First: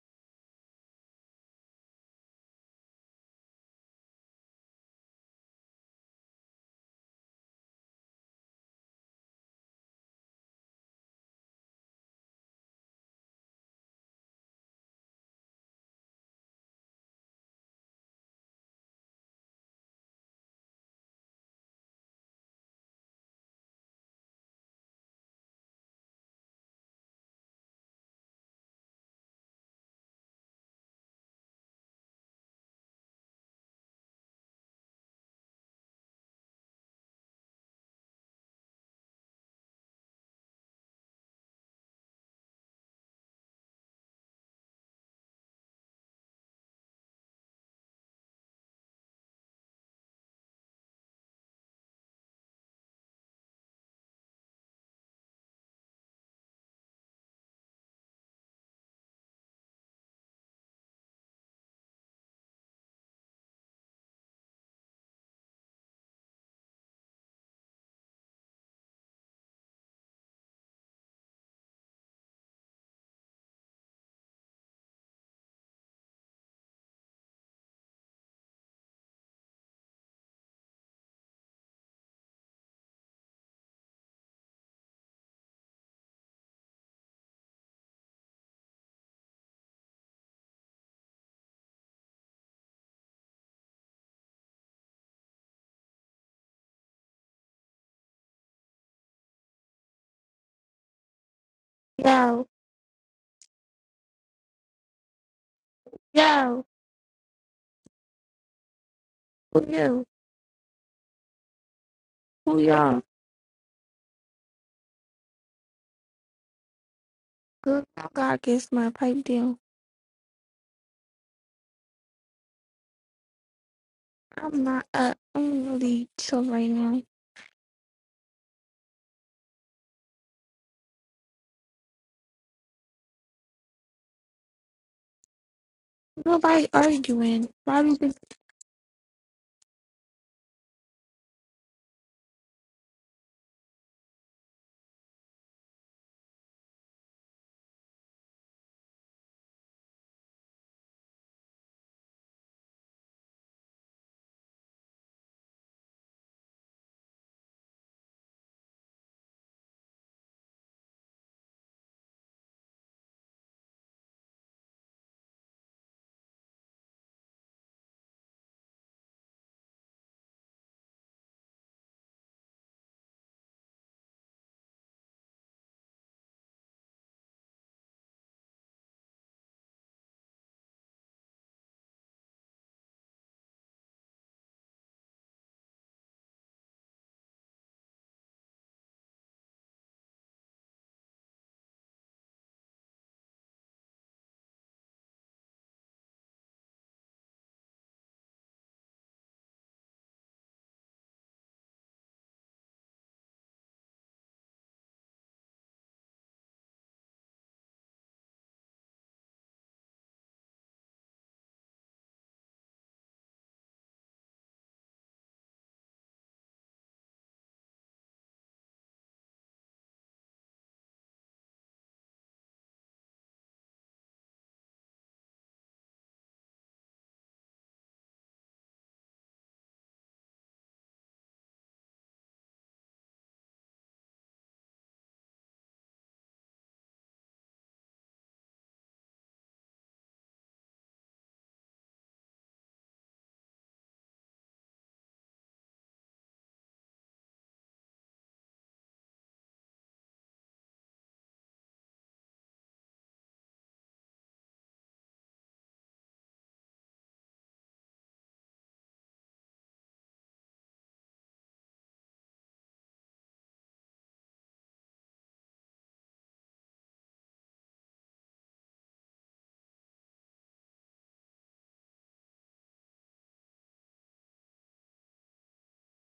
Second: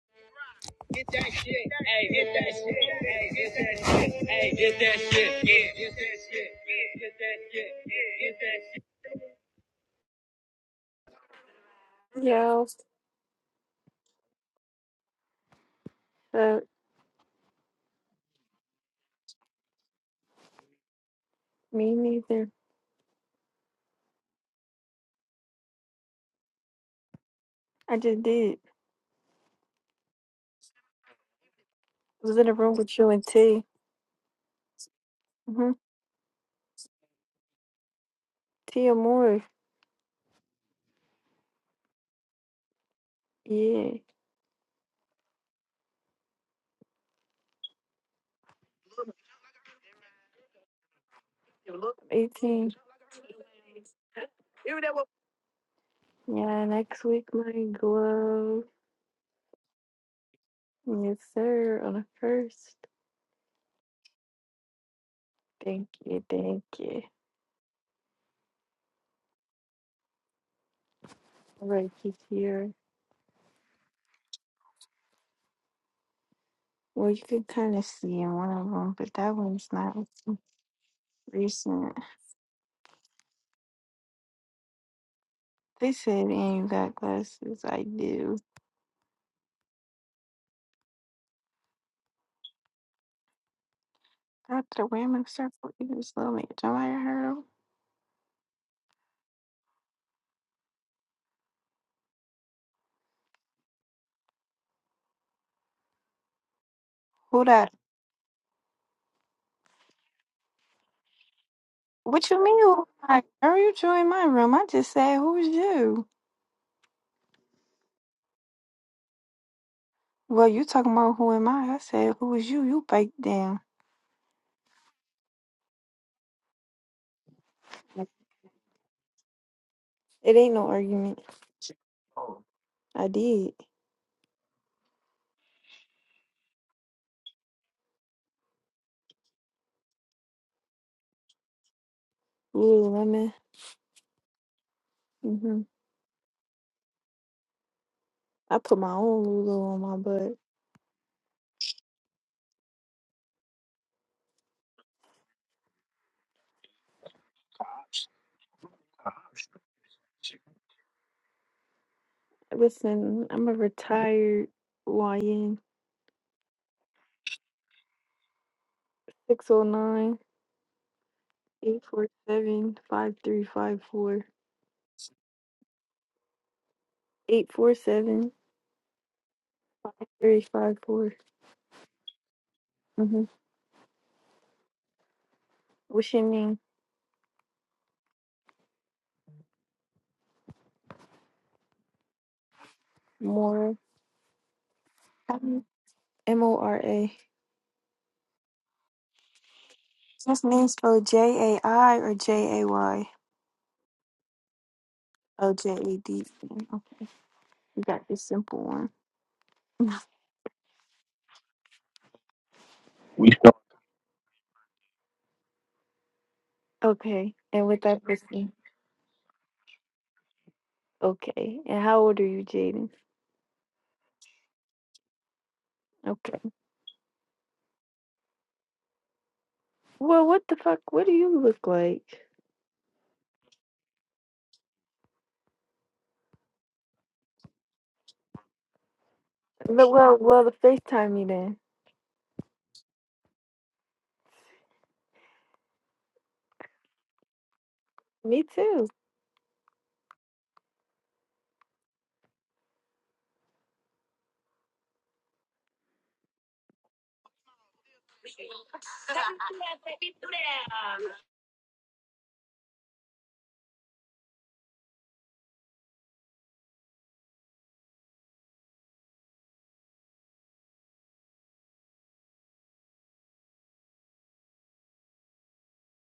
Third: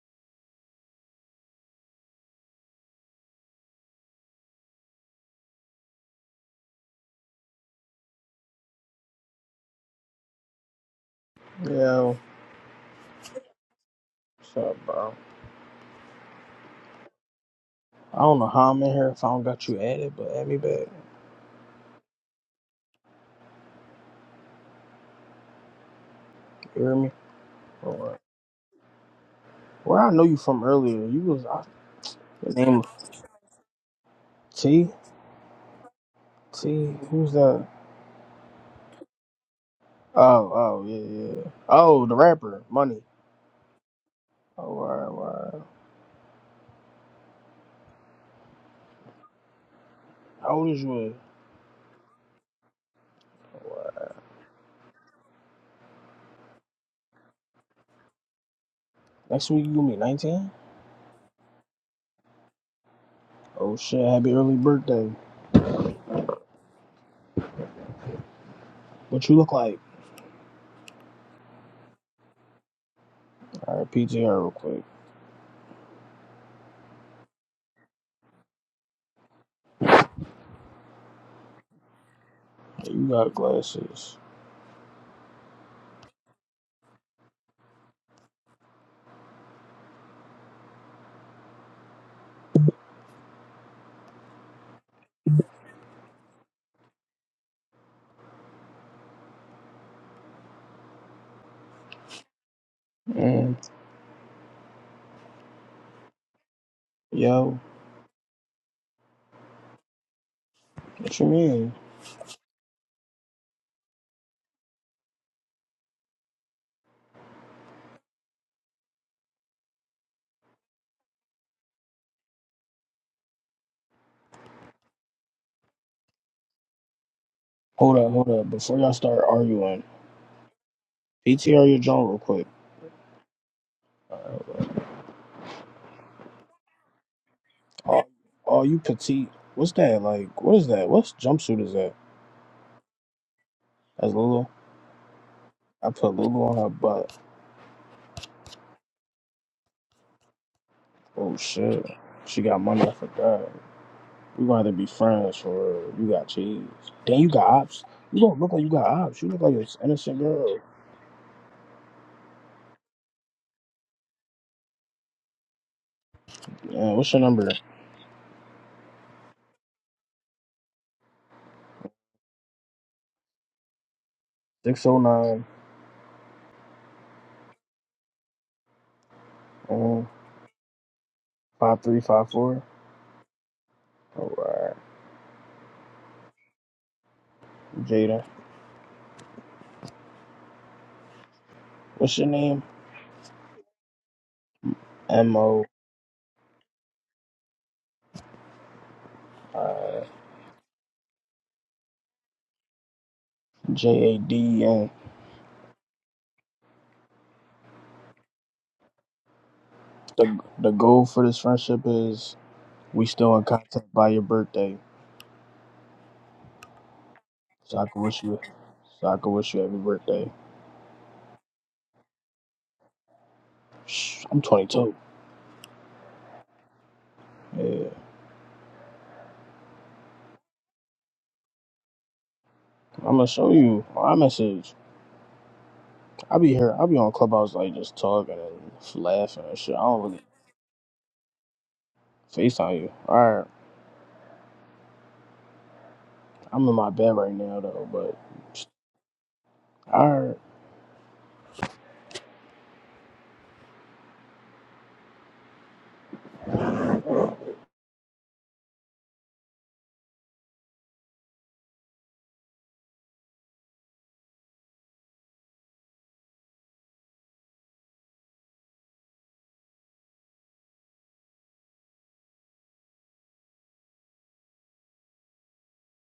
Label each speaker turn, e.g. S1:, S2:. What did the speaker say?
S1: Get that shit. Hey, get that shit. Hey, get that shit. Hey, get that shit. Yeah, get that shit. Yeah, get that shit. Yeah, get that
S2: Yo,
S1: shit. Yo,
S2: what's up, bro?
S1: uh,
S2: I don't know how I'm in here if I don't got you added, but add me back.
S1: me neither.
S2: You hear me?
S1: I
S2: Or
S1: just did.
S2: where I know you from earlier. You was I,
S1: I was in
S2: the
S1: a room
S2: name of
S1: with you and T.
S2: T
S1: Mm-hmm.
S2: T. Who's that?
S1: T Amore.
S2: Oh, oh yeah, yeah. Oh, the rapper, Money.
S1: Yeah,
S2: Oh, wow, wow. How old is you? Is?
S1: 18.
S2: Oh, wow.
S1: You know what? Yeah, next week my glow.
S2: Next week you gonna be 19?
S1: Yes, sir. On the first.
S2: Oh shit! Happy early birthday.
S1: Thank you, thank you.
S2: What you look like?
S1: All right, he's here.
S2: All right, PTR real quick.
S1: Well, you can kind of see in one of them, but that one's not recent.
S2: Yeah, You got glasses.
S1: They said, and you got glasses. I do. After the women circle, you just love me. Join my room.
S3: Yo,
S2: Mm.
S3: yo,
S1: Who
S2: Yo,
S1: that?
S3: who you?
S2: what you mean?
S1: What you
S3: Who
S1: mean? Who
S3: y'all?
S1: I? Girl, you join my room. I just said, who's you?
S3: Good God gets my pipe deal.
S1: Well, you talking about who am I? I said, who is you? You bake down.
S3: I'm not up. I'm really chill right now.
S2: Hold up, hold up. Before y'all start arguing.
S1: It ain't no argument.
S2: PTR your joint real quick.
S1: I did.
S3: Nobody arguing. Why do you
S2: Oh,
S3: think
S2: oh, you petite. What's that? Like, what is that? What jumpsuit is that?
S1: Lululemon.
S2: That's Lulu.
S1: Mm-hmm.
S2: I put Lulu on her butt.
S1: I put my own Lulu on my butt.
S2: Oh shit. She got money. I forgot. We gonna have to be friends for real. You got cheese. Then you got ops. You don't look like you got ops. You look like an innocent girl.
S1: Listen, I'm a retired YN
S2: Yeah, what's your number?
S1: 609. Eight four seven five three five four.
S2: 609
S1: Eight four seven five
S2: um,
S1: three five four.
S2: 5354.
S1: Mm-hmm.
S2: Alright.
S1: What's your name?
S2: Jada. What's your name?
S1: Mora.
S2: M O
S1: M O R A. Is this name spelled J A I or J A Y?
S2: J A D N.
S1: Oh, J A D. E. Okay. You got this simple one.
S2: The, the goal for this friendship is We still in contact by your birthday,
S1: Okay. And
S2: so
S1: with
S2: I can
S1: that
S2: wish you,
S1: person.
S2: so I can wish you happy birthday.
S1: Okay. And how old are you, Jaden?
S2: Shh, I'm 22.
S1: Okay.
S2: Yeah,
S1: Well, what the fuck? What do you look like?
S2: I'm gonna show you my message. I be here. I be on Clubhouse like just talking and laughing and shit. I
S1: The-
S2: don't
S1: Well,
S2: really
S1: well, the FaceTime me then.
S2: Facetime you. All right, I'm in my bed right now though, but
S1: Me too.
S2: all right.